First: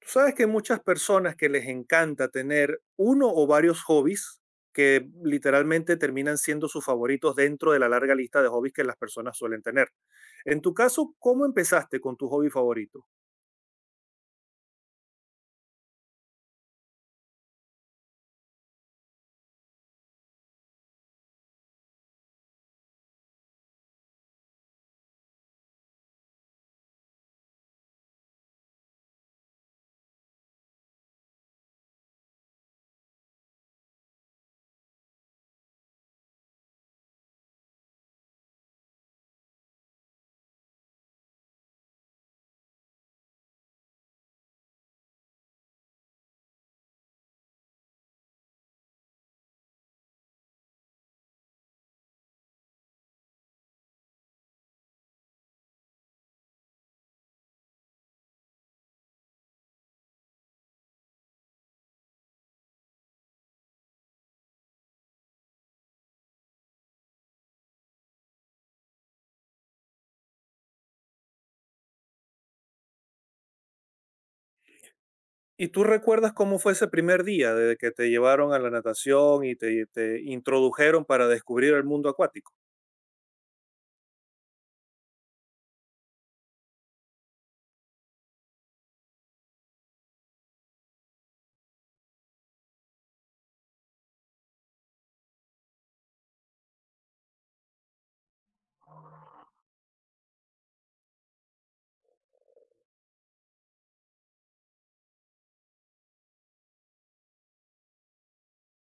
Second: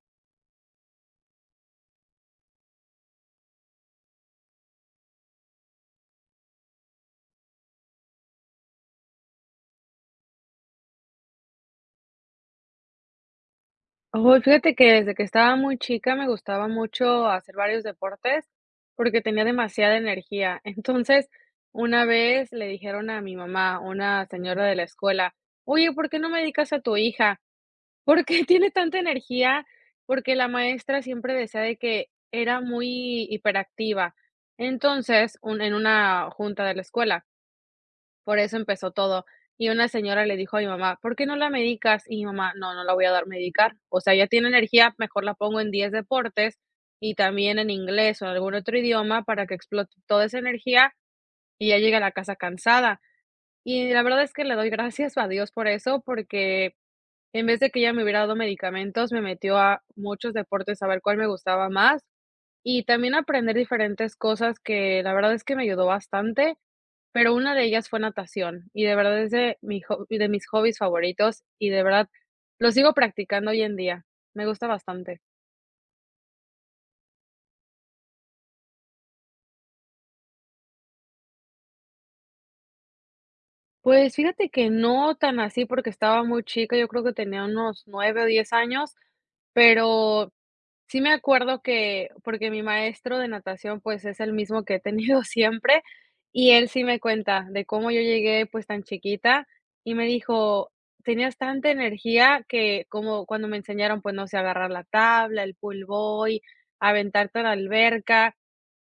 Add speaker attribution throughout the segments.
Speaker 1: Tú sabes que hay muchas personas que les encanta tener uno o varios hobbies que literalmente terminan siendo sus favoritos dentro de la larga lista de hobbies que las personas suelen tener. En tu caso, ¿cómo empezaste con tu hobby favorito?
Speaker 2: Oh, fíjate que desde que estaba muy chica me gustaba mucho hacer varios deportes porque tenía demasiada energía. Entonces, una vez le dijeron a mi mamá, una señora de la escuela, oye, ¿por qué no me dedicas a tu hija? ¿Por qué tiene tanta energía? Porque la maestra siempre decía de que era muy hiperactiva. Entonces, en una junta de la escuela. Por eso empezó todo. Y una señora le dijo a mi mamá: "¿Por qué no la medicas?" Y mi mamá: "No, no la voy a dar medicar. O sea, ella tiene energía, mejor la pongo en 10 deportes y también en inglés o en algún otro idioma para que explote toda esa energía y ya llegue a la casa cansada". Y la verdad es que le doy gracias a Dios por eso, porque en vez de que ella me hubiera dado medicamentos, me metió a muchos deportes a ver cuál me gustaba más y también aprender diferentes cosas que la verdad es que me ayudó bastante, pero una de ellas fue natación y de verdad es de mi ho de mis hobbies favoritos y de verdad lo sigo practicando hoy en día, me gusta bastante.
Speaker 1: ¿Y tú recuerdas cómo fue ese primer día desde que te llevaron a la natación y te introdujeron para descubrir el mundo acuático?
Speaker 2: Pues fíjate que no tan así porque estaba muy chica, yo creo que tenía unos 9 o 10 años, pero sí me acuerdo que porque mi maestro de natación, pues, es el mismo que he tenido siempre, y él sí me cuenta de cómo yo llegué, pues, tan chiquita, y me dijo: "Tenías tanta energía que", como cuando me enseñaron, pues, no sé, agarrar la tabla, el pool boy, aventarte a la alberca,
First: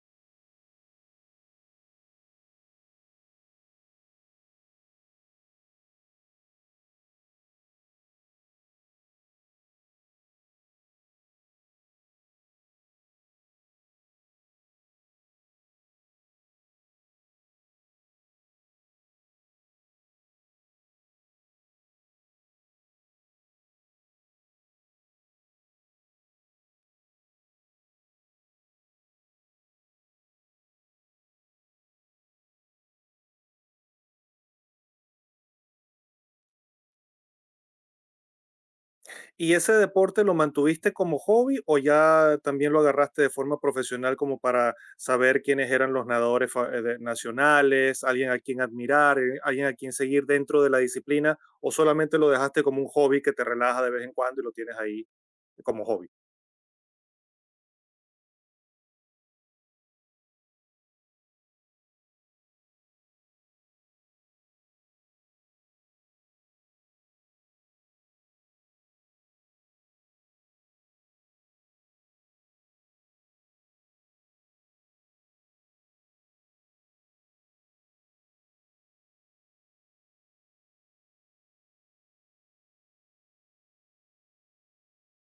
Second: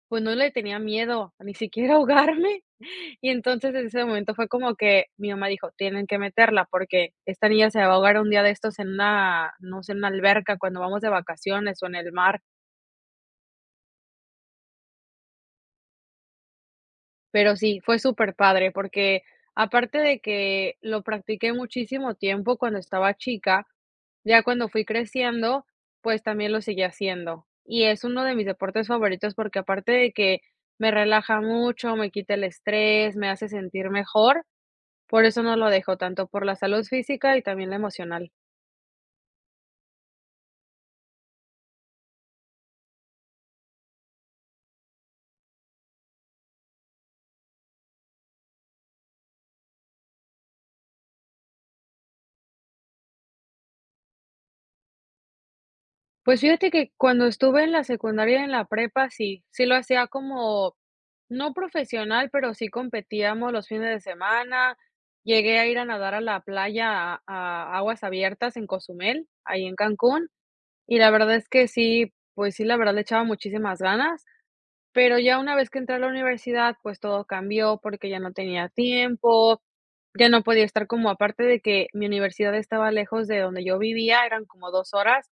Speaker 2: pues no le tenía miedo, ni siquiera ahogarme. Y entonces, en ese momento fue como que mi mamá dijo: "Tienen que meterla, porque esta niña se va a ahogar un día de estos en una, no sé, en una alberca cuando vamos de vacaciones o en el mar". Pero sí, fue súper padre porque aparte de que lo practiqué muchísimo tiempo cuando estaba chica, ya cuando fui creciendo, pues también lo seguí haciendo. Y es uno de mis deportes favoritos porque aparte de que me relaja mucho, me quita el estrés, me hace sentir mejor, por eso no lo dejo, tanto por la salud física y también la emocional.
Speaker 1: ¿Y ese deporte lo mantuviste como hobby o ya también lo agarraste de forma profesional como para saber quiénes eran los nadadores nacionales, alguien a quien admirar, alguien a quien seguir dentro de la disciplina o solamente lo dejaste como un hobby que te relaja de vez en cuando y lo tienes ahí como hobby?
Speaker 2: Pues fíjate que cuando estuve en la secundaria y en la prepa, sí, sí lo hacía como, no profesional, pero sí competíamos los fines de semana. Llegué a ir a nadar a la playa, a aguas abiertas en Cozumel, ahí en Cancún, y la verdad es que sí, pues sí, la verdad le echaba muchísimas ganas. Pero ya una vez que entré a la universidad, pues todo cambió porque ya no tenía tiempo, ya no podía estar como aparte de que mi universidad estaba lejos de donde yo vivía, eran como 2 horas,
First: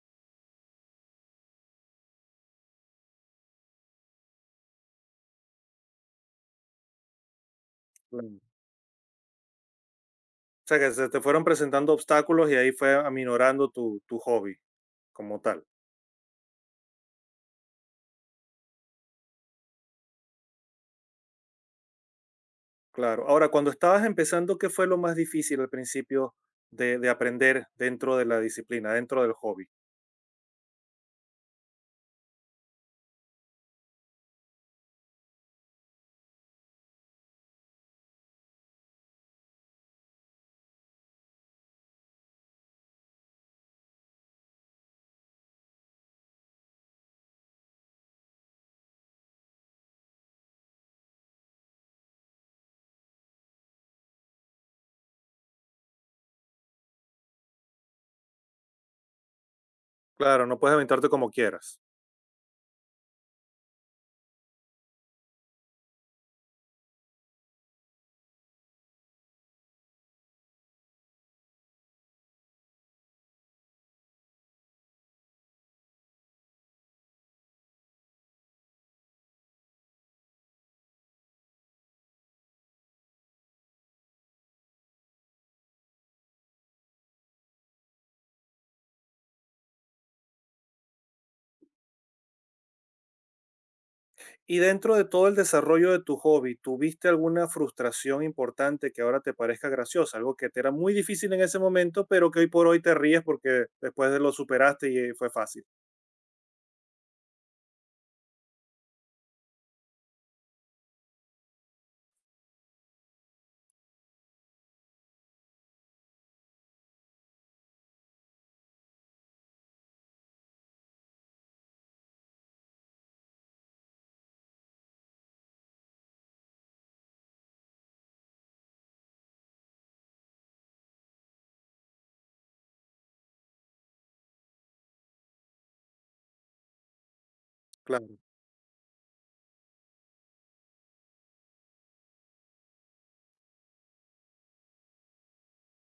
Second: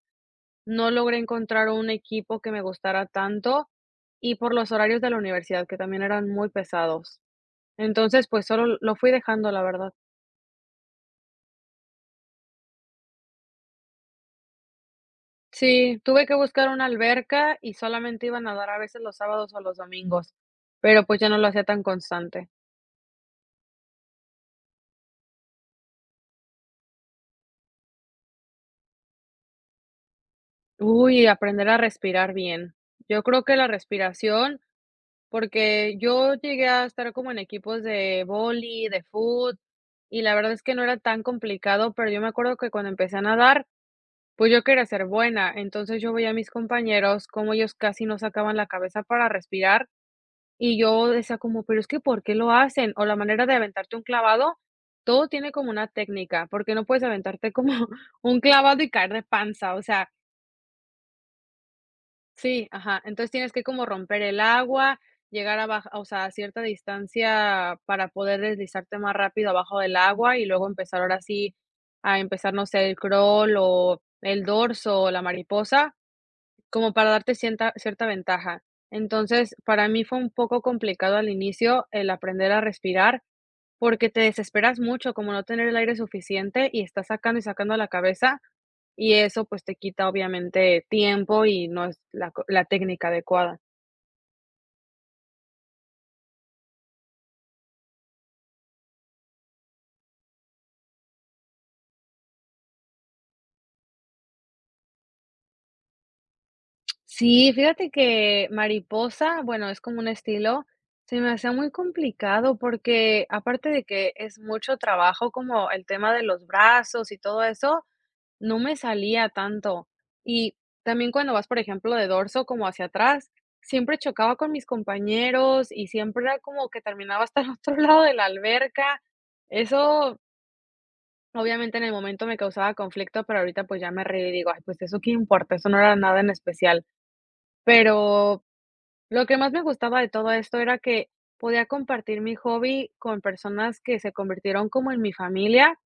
Speaker 2: no logré encontrar un equipo que me gustara tanto y por los horarios de la universidad, que también eran muy pesados. Entonces,
Speaker 1: Claro.
Speaker 2: pues solo lo fui dejando, la verdad.
Speaker 1: O sea, que se te fueron presentando obstáculos y ahí fue aminorando tu hobby como tal.
Speaker 2: Sí, tuve que buscar una alberca y solamente iba a nadar a veces los sábados o los domingos, pero pues ya no lo hacía tan constante.
Speaker 1: Claro. Ahora, cuando estabas empezando, ¿qué fue lo más difícil al principio de aprender dentro de la disciplina, dentro del hobby?
Speaker 2: Uy, aprender a respirar bien. Yo creo que la respiración, porque yo llegué a estar como en equipos de vóley, de fútbol y la verdad es que no era tan complicado, pero yo me acuerdo que cuando empecé a nadar, pues yo quería ser buena, entonces yo veía a mis compañeros cómo ellos casi no sacaban la cabeza para respirar y yo decía como, pero es que ¿por qué lo hacen? O la manera de aventarte un clavado, todo tiene como una técnica, porque no puedes aventarte como un clavado y caer de panza, o sea,
Speaker 1: Claro, no puedes aventarte como quieras.
Speaker 2: sí, ajá. Entonces tienes que como romper el agua, llegar a baja o sea, a cierta distancia para poder deslizarte más rápido abajo del agua y luego empezar ahora sí a empezar, no sé, el crawl o el dorso o la mariposa, como para darte cierta cierta ventaja. Entonces, para mí fue un poco complicado al inicio el aprender a respirar, porque te desesperas mucho, como no tener el aire suficiente y estás sacando y sacando la cabeza, y eso, pues, te quita obviamente tiempo y no es la técnica adecuada.
Speaker 1: Y dentro de todo el desarrollo de tu hobby, ¿tuviste alguna frustración importante que ahora te parezca graciosa? Algo que te era muy difícil en ese momento, pero que hoy por hoy te ríes porque después de lo superaste y fue fácil.
Speaker 2: Sí, fíjate que mariposa, bueno, es como un estilo, se me hacía muy complicado porque aparte de que es mucho trabajo como el tema de los brazos y todo eso, no me salía tanto. Y también cuando vas, por ejemplo, de dorso como hacia atrás, siempre chocaba con mis compañeros y siempre era como que terminaba hasta el otro lado de la alberca. Eso, obviamente, en el momento me causaba conflicto, pero ahorita pues ya me reí y digo, ay, pues eso qué importa, eso no era nada en especial.
Speaker 1: Claro.
Speaker 2: Pero lo que más me gustaba de todo esto era que podía compartir mi hobby con personas que se convirtieron como en mi familia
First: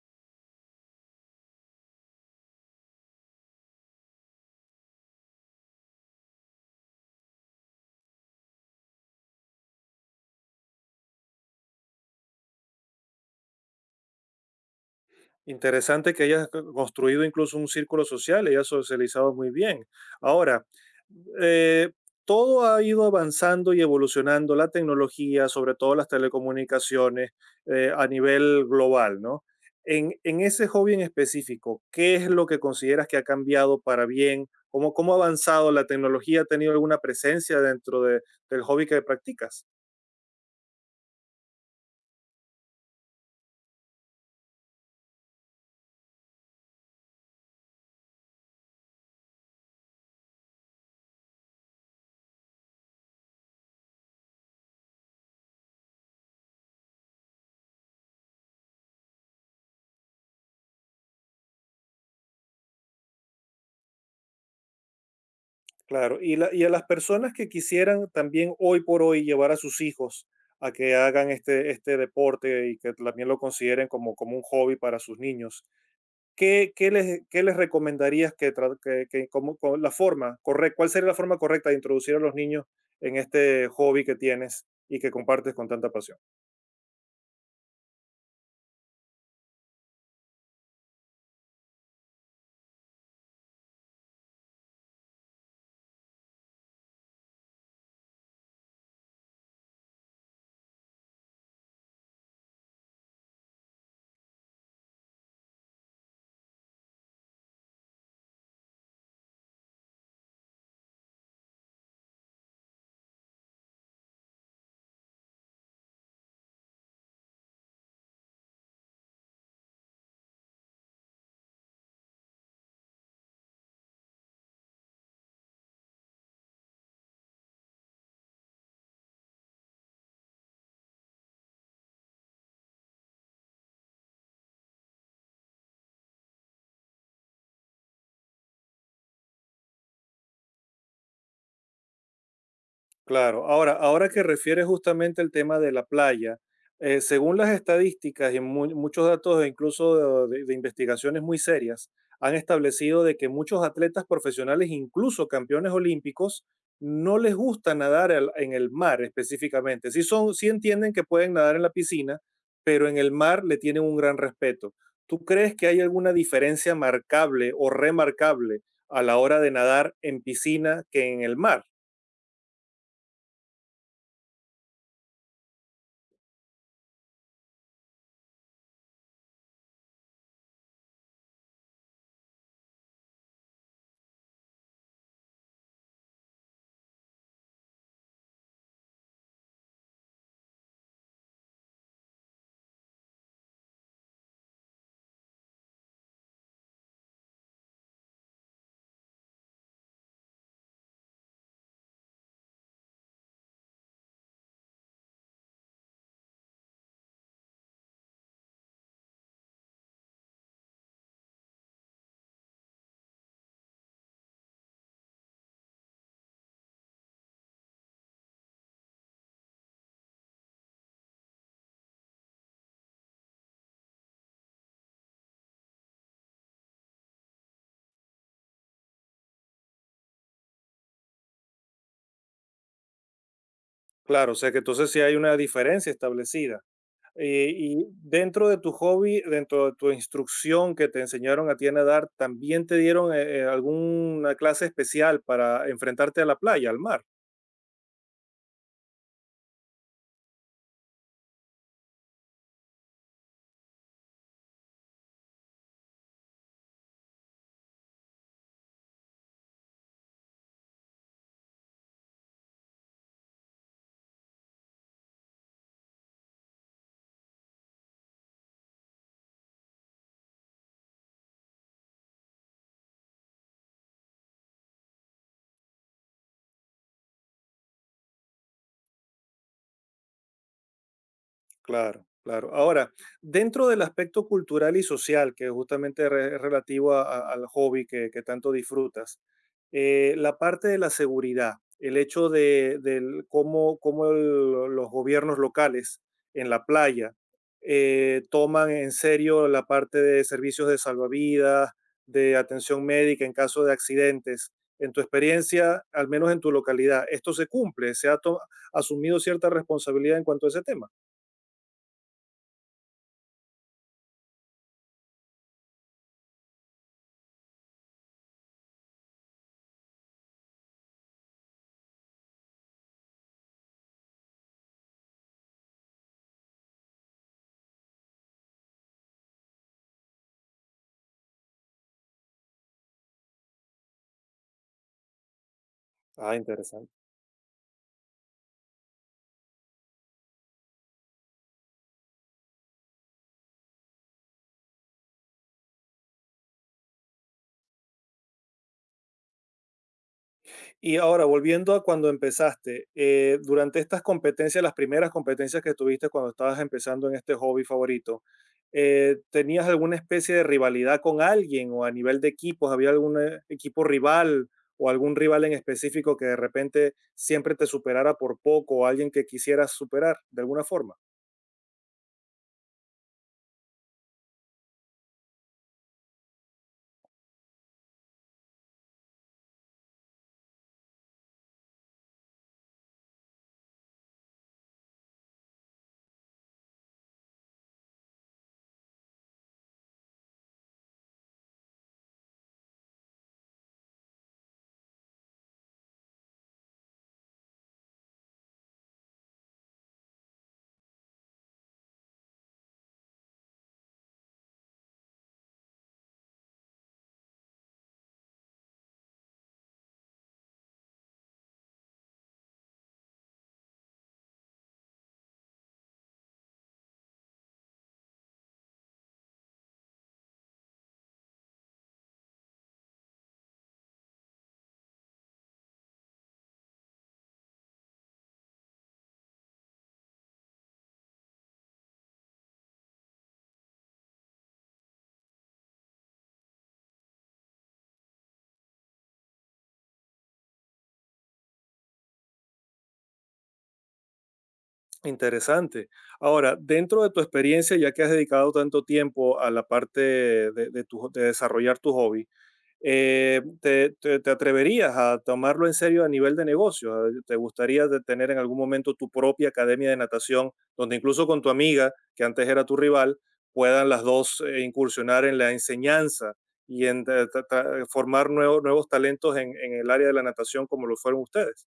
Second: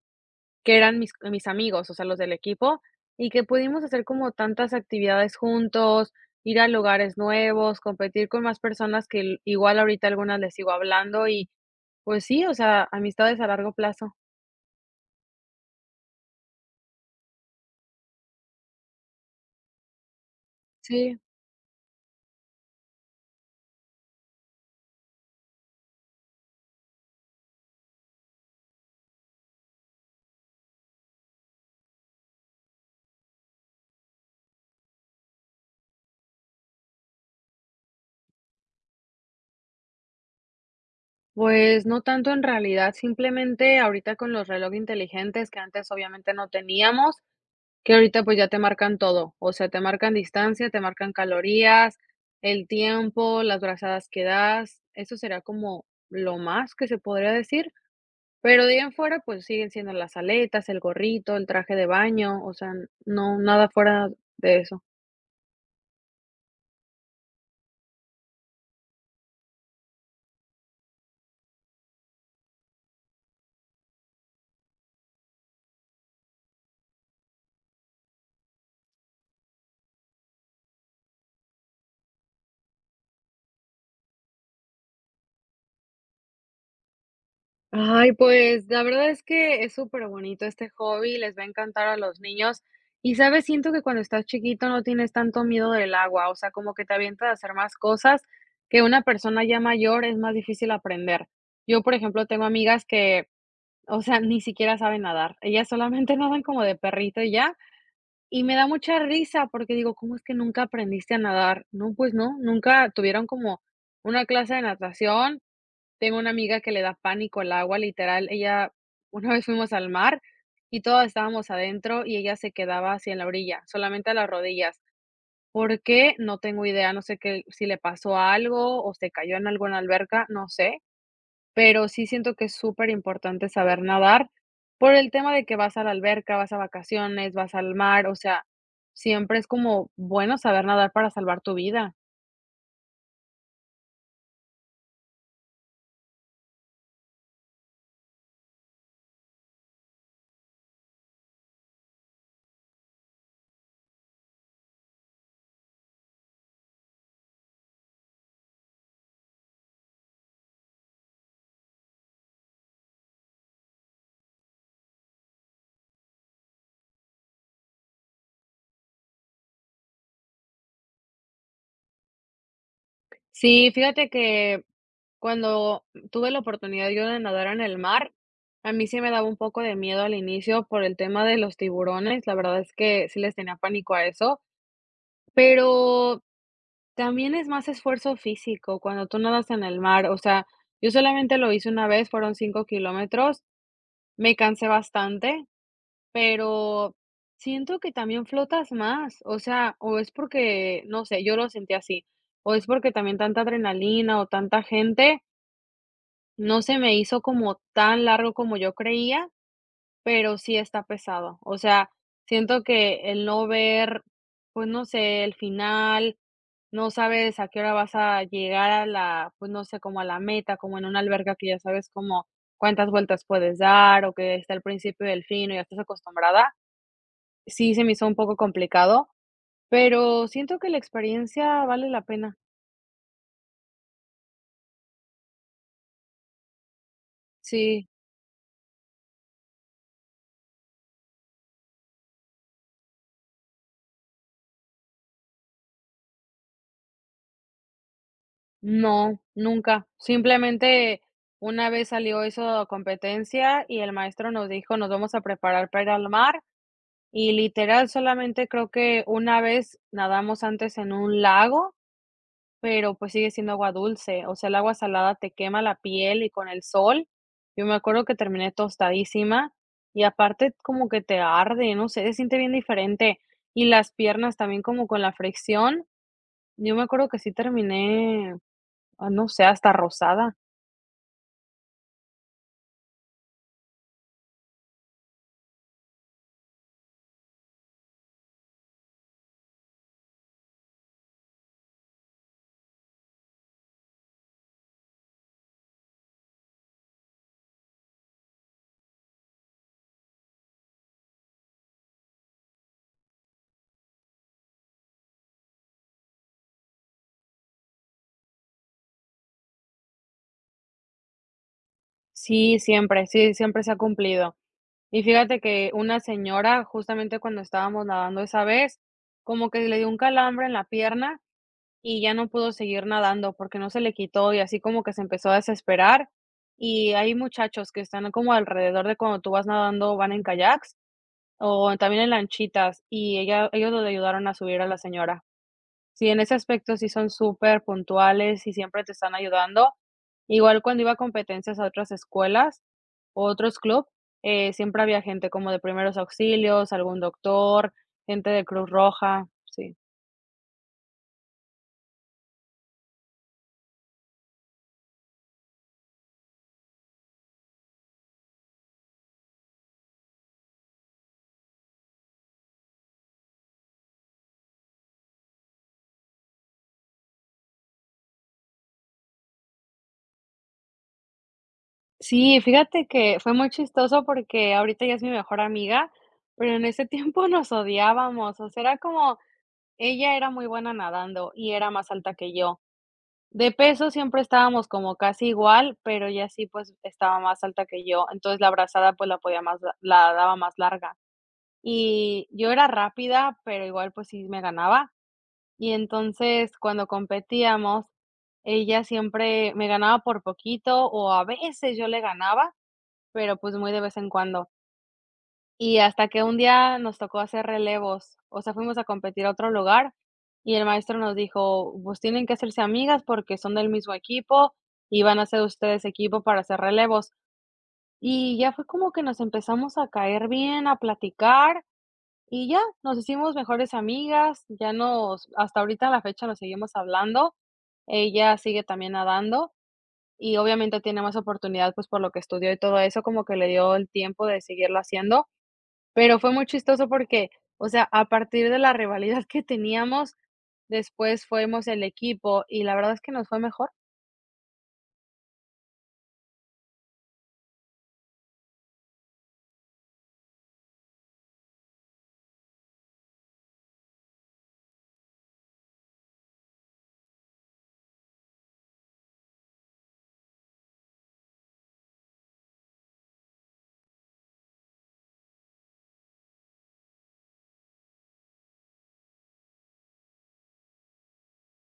Speaker 2: que eran mis amigos, o sea, los del equipo, y que pudimos hacer como tantas actividades juntos, ir a lugares nuevos, competir con más personas que el igual ahorita algunas les sigo hablando y, pues sí, o sea, amistades a largo plazo.
Speaker 1: Interesante que hayas construido incluso un círculo social, hayas socializado muy bien. Ahora,
Speaker 2: Sí,
Speaker 1: eh, todo ha ido avanzando y evolucionando, la tecnología, sobre todo las telecomunicaciones, a nivel global, ¿no? En ese hobby en específico, ¿qué es lo que consideras que ha cambiado para bien? ¿Cómo, cómo ha avanzado la tecnología? ¿Ha tenido alguna presencia del hobby que practicas?
Speaker 2: pues no tanto en realidad, simplemente ahorita con los relojes inteligentes que antes obviamente no teníamos, que ahorita, pues, ya te marcan todo, o sea, te marcan distancia, te marcan calorías, el tiempo, las brazadas que das, eso sería como lo más que se podría decir, pero de ahí en fuera, pues, siguen siendo las aletas, el gorrito, el traje de baño, o sea, no, nada fuera de eso.
Speaker 1: Claro, y, y a las personas que quisieran también hoy por hoy llevar a sus hijos a que hagan este deporte y que también lo consideren como, como un hobby para sus niños, ¿qué, qué les recomendarías que, con la forma correcta, cuál sería la forma correcta de introducir a los niños en este hobby que tienes y que compartes con tanta pasión?
Speaker 2: Ay, pues, la verdad es que es súper bonito este hobby, les va a encantar a los niños. Y, ¿sabes? Siento que cuando estás chiquito no tienes tanto miedo del agua, o sea, como que te avientas a hacer más cosas que una persona ya mayor es más difícil aprender. Yo, por ejemplo, tengo amigas que, o sea, ni siquiera saben nadar. Ellas solamente nadan como de perrito y ya. Y me da mucha risa porque digo: "¿Cómo es que nunca aprendiste a nadar?". No, pues no, nunca tuvieron como una clase de natación. Tengo una amiga que le da pánico el agua, literal, ella una vez fuimos al mar y todas estábamos adentro y ella se quedaba así en la orilla, solamente a las rodillas. ¿Por qué? No tengo idea, no sé qué, si le pasó algo o se cayó en alguna alberca, no sé, pero sí siento que es súper importante saber nadar por el tema de que vas a la alberca, vas a vacaciones, vas al mar, o sea, siempre es como bueno saber nadar para salvar tu vida.
Speaker 1: Claro, ahora, ahora que refieres justamente el tema de la playa, según las estadísticas y muchos datos, e incluso de investigaciones muy serias, han establecido de que muchos atletas profesionales, incluso campeones olímpicos, no les gusta nadar en el mar específicamente. Sí, son, sí entienden que pueden nadar en la piscina, pero en el mar le tienen un gran respeto. ¿Tú crees que hay alguna diferencia marcable o remarcable a la hora de nadar en piscina que en el mar?
Speaker 2: Sí, fíjate que cuando tuve la oportunidad yo de nadar en el mar, a mí sí me daba un poco de miedo al inicio por el tema de los tiburones, la verdad es que sí les tenía pánico a eso, pero también es más esfuerzo físico cuando tú nadas en el mar, o sea, yo solamente lo hice una vez, fueron 5 kilómetros, me cansé bastante, pero siento que también flotas más, o sea, o es porque, no sé, yo lo sentí así, o es porque también tanta adrenalina o tanta gente. No se me hizo como tan largo como yo creía, pero sí está pesado. O sea, siento que el no ver, pues, no sé, el final, no sabes a qué hora vas a llegar a la, pues, no sé, como a la meta, como en una alberca que ya sabes como cuántas vueltas puedes dar o que está el principio y el fin o ya estás acostumbrada. Sí, se me hizo un poco complicado, pero siento que la experiencia vale la pena.
Speaker 1: Claro, o sea que entonces sí hay una diferencia establecida. Y
Speaker 2: Sí.
Speaker 1: dentro de tu hobby, dentro de tu instrucción que te enseñaron a ti a nadar, ¿también te dieron alguna clase especial para enfrentarte a la playa, al mar?
Speaker 2: No, nunca. Simplemente una vez salió eso competencia y el maestro nos dijo: "Nos vamos a preparar para ir al mar", y literal solamente creo que una vez nadamos antes en un lago, pero, pues, sigue siendo agua dulce, o sea, el agua salada te quema la piel y con el sol, yo me acuerdo que terminé tostadísima y aparte como que te arde, no sé, se siente bien diferente. Y las piernas también como con la fricción, yo me acuerdo que sí terminé, ah, no sé, hasta rosada.
Speaker 1: Claro, claro. Ahora, dentro del aspecto cultural y social, que justamente es relativo al hobby que tanto disfrutas, la parte de la seguridad, el hecho del cómo, cómo los gobiernos locales en la playa toman en serio la parte de servicios de salvavidas, de atención médica en caso de accidentes. En tu experiencia, al menos en tu localidad, ¿esto se cumple? ¿Se ha asumido cierta responsabilidad en cuanto a ese tema?
Speaker 2: Sí, siempre se ha cumplido. Y fíjate que una señora, justamente cuando estábamos nadando esa vez, como que le dio un calambre en la pierna y ya no pudo seguir nadando porque no se le quitó y así como que se empezó a desesperar. Y hay muchachos que están como alrededor de cuando tú vas nadando, van en kayaks o también en lanchitas y ella, ellos le ayudaron a subir a la señora. Sí, en ese
Speaker 1: Ah,
Speaker 2: aspecto sí
Speaker 1: interesante.
Speaker 2: son súper puntuales y siempre te están ayudando. Igual cuando iba a competencias a otras escuelas o otros club, siempre había gente como de primeros auxilios, algún doctor, gente de Cruz Roja, sí.
Speaker 1: Y ahora, volviendo a cuando empezaste, durante estas competencias, las primeras competencias que tuviste cuando estabas empezando en este hobby favorito, ¿tenías alguna especie de rivalidad con alguien o a nivel de equipos? ¿Había algún equipo rival o algún rival en específico que de repente siempre te superara por poco o alguien que quisieras superar de alguna forma?
Speaker 2: Sí, fíjate que fue muy chistoso porque ahorita ella es mi mejor amiga, pero en ese tiempo nos odiábamos, o sea, era como ella era muy buena nadando y era más alta que yo. De peso siempre estábamos como casi igual, pero ella sí, pues, estaba más alta que yo, entonces la abrazada, pues, la podía más la daba más larga. Y yo era rápida, pero igual, pues, sí me ganaba. Y entonces, cuando competíamos, ella siempre me ganaba por poquito, o a veces yo le ganaba, pero, pues, muy de vez en cuando. Y hasta que un día nos tocó hacer relevos, o sea, fuimos a competir a otro lugar y el maestro nos dijo: "Pues tienen que hacerse amigas porque son del mismo equipo y van a ser ustedes equipo para hacer relevos". Y ya fue como que nos empezamos a caer bien, a platicar y ya nos hicimos mejores amigas, ya nos hasta ahorita a la fecha nos seguimos hablando. Ella sigue también nadando y obviamente tiene más oportunidad, pues, por lo que estudió y todo eso, como que le dio el tiempo de seguirlo haciendo. Pero fue muy chistoso porque, o sea, a partir de la rivalidad que teníamos, después fuimos el equipo y la verdad es que nos fue mejor.
Speaker 1: Interesante. Ahora, dentro de tu experiencia, ya que has dedicado tanto tiempo a la parte de desarrollar tu hobby, te atreverías a tomarlo en serio a nivel de negocio? A, ¿te gustaría de tener en algún momento tu propia academia de natación, donde incluso con tu amiga, que antes era tu rival, puedan las dos incursionar en la enseñanza y en formar nuevos talentos en el área de la natación como lo fueron ustedes?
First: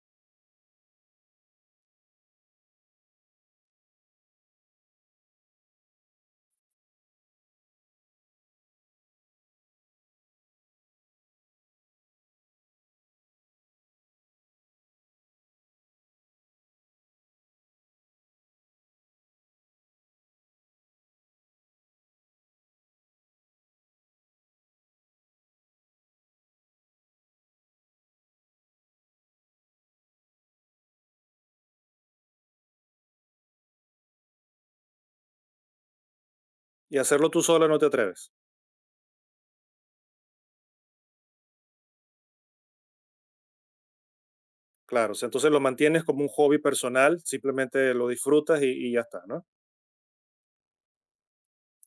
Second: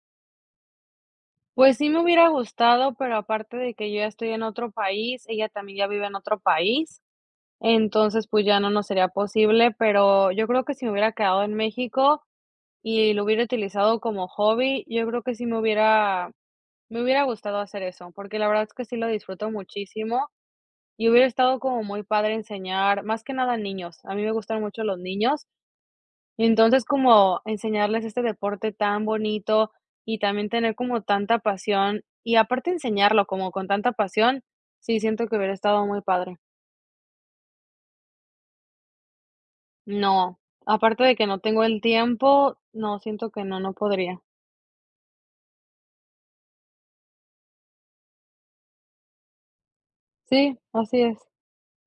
Speaker 2: Pues sí me hubiera gustado, pero aparte de que yo ya estoy en otro país, ella también ya vive en otro país, entonces, pues ya no nos sería posible, pero yo creo que si me hubiera quedado en México y lo hubiera utilizado como hobby, yo creo que sí me hubiera gustado hacer eso, porque la verdad es que sí lo disfruto muchísimo. Y hubiera estado como muy padre enseñar, más que nada a niños. A mí me gustan mucho los niños, entonces como enseñarles este deporte tan bonito y también tener como tanta pasión y aparte enseñarlo como con tanta pasión, sí siento que hubiera estado muy padre.
Speaker 1: Y hacerlo tú sola no te atreves.
Speaker 2: No, aparte de que no tengo el tiempo, no, siento que no, no podría.
Speaker 1: Claro, o sea, entonces lo mantienes como un hobby personal, simplemente lo disfrutas y ya está, ¿no?
Speaker 2: Sí, así es.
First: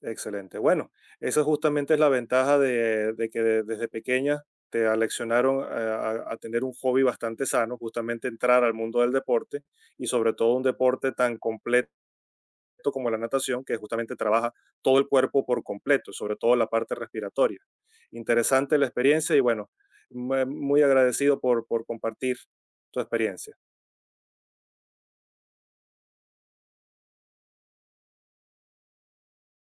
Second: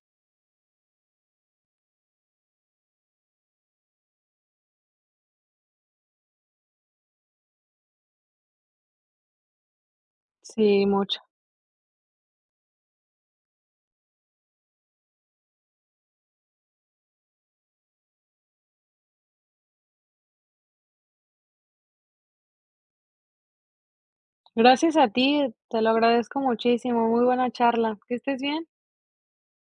Speaker 1: Excelente. Bueno, esa justamente es la ventaja de que desde pequeña te aleccionaron a, a tener un hobby bastante sano, justamente entrar al mundo del deporte y sobre todo un
Speaker 2: Sí,
Speaker 1: deporte
Speaker 2: mucho.
Speaker 1: tan completo como la natación, que justamente trabaja todo el cuerpo por completo, sobre todo la parte respiratoria. Interesante la experiencia y bueno, muy agradecido por compartir tu experiencia.
Speaker 2: Gracias a ti, te lo agradezco muchísimo. Muy buena charla. Que estés bien.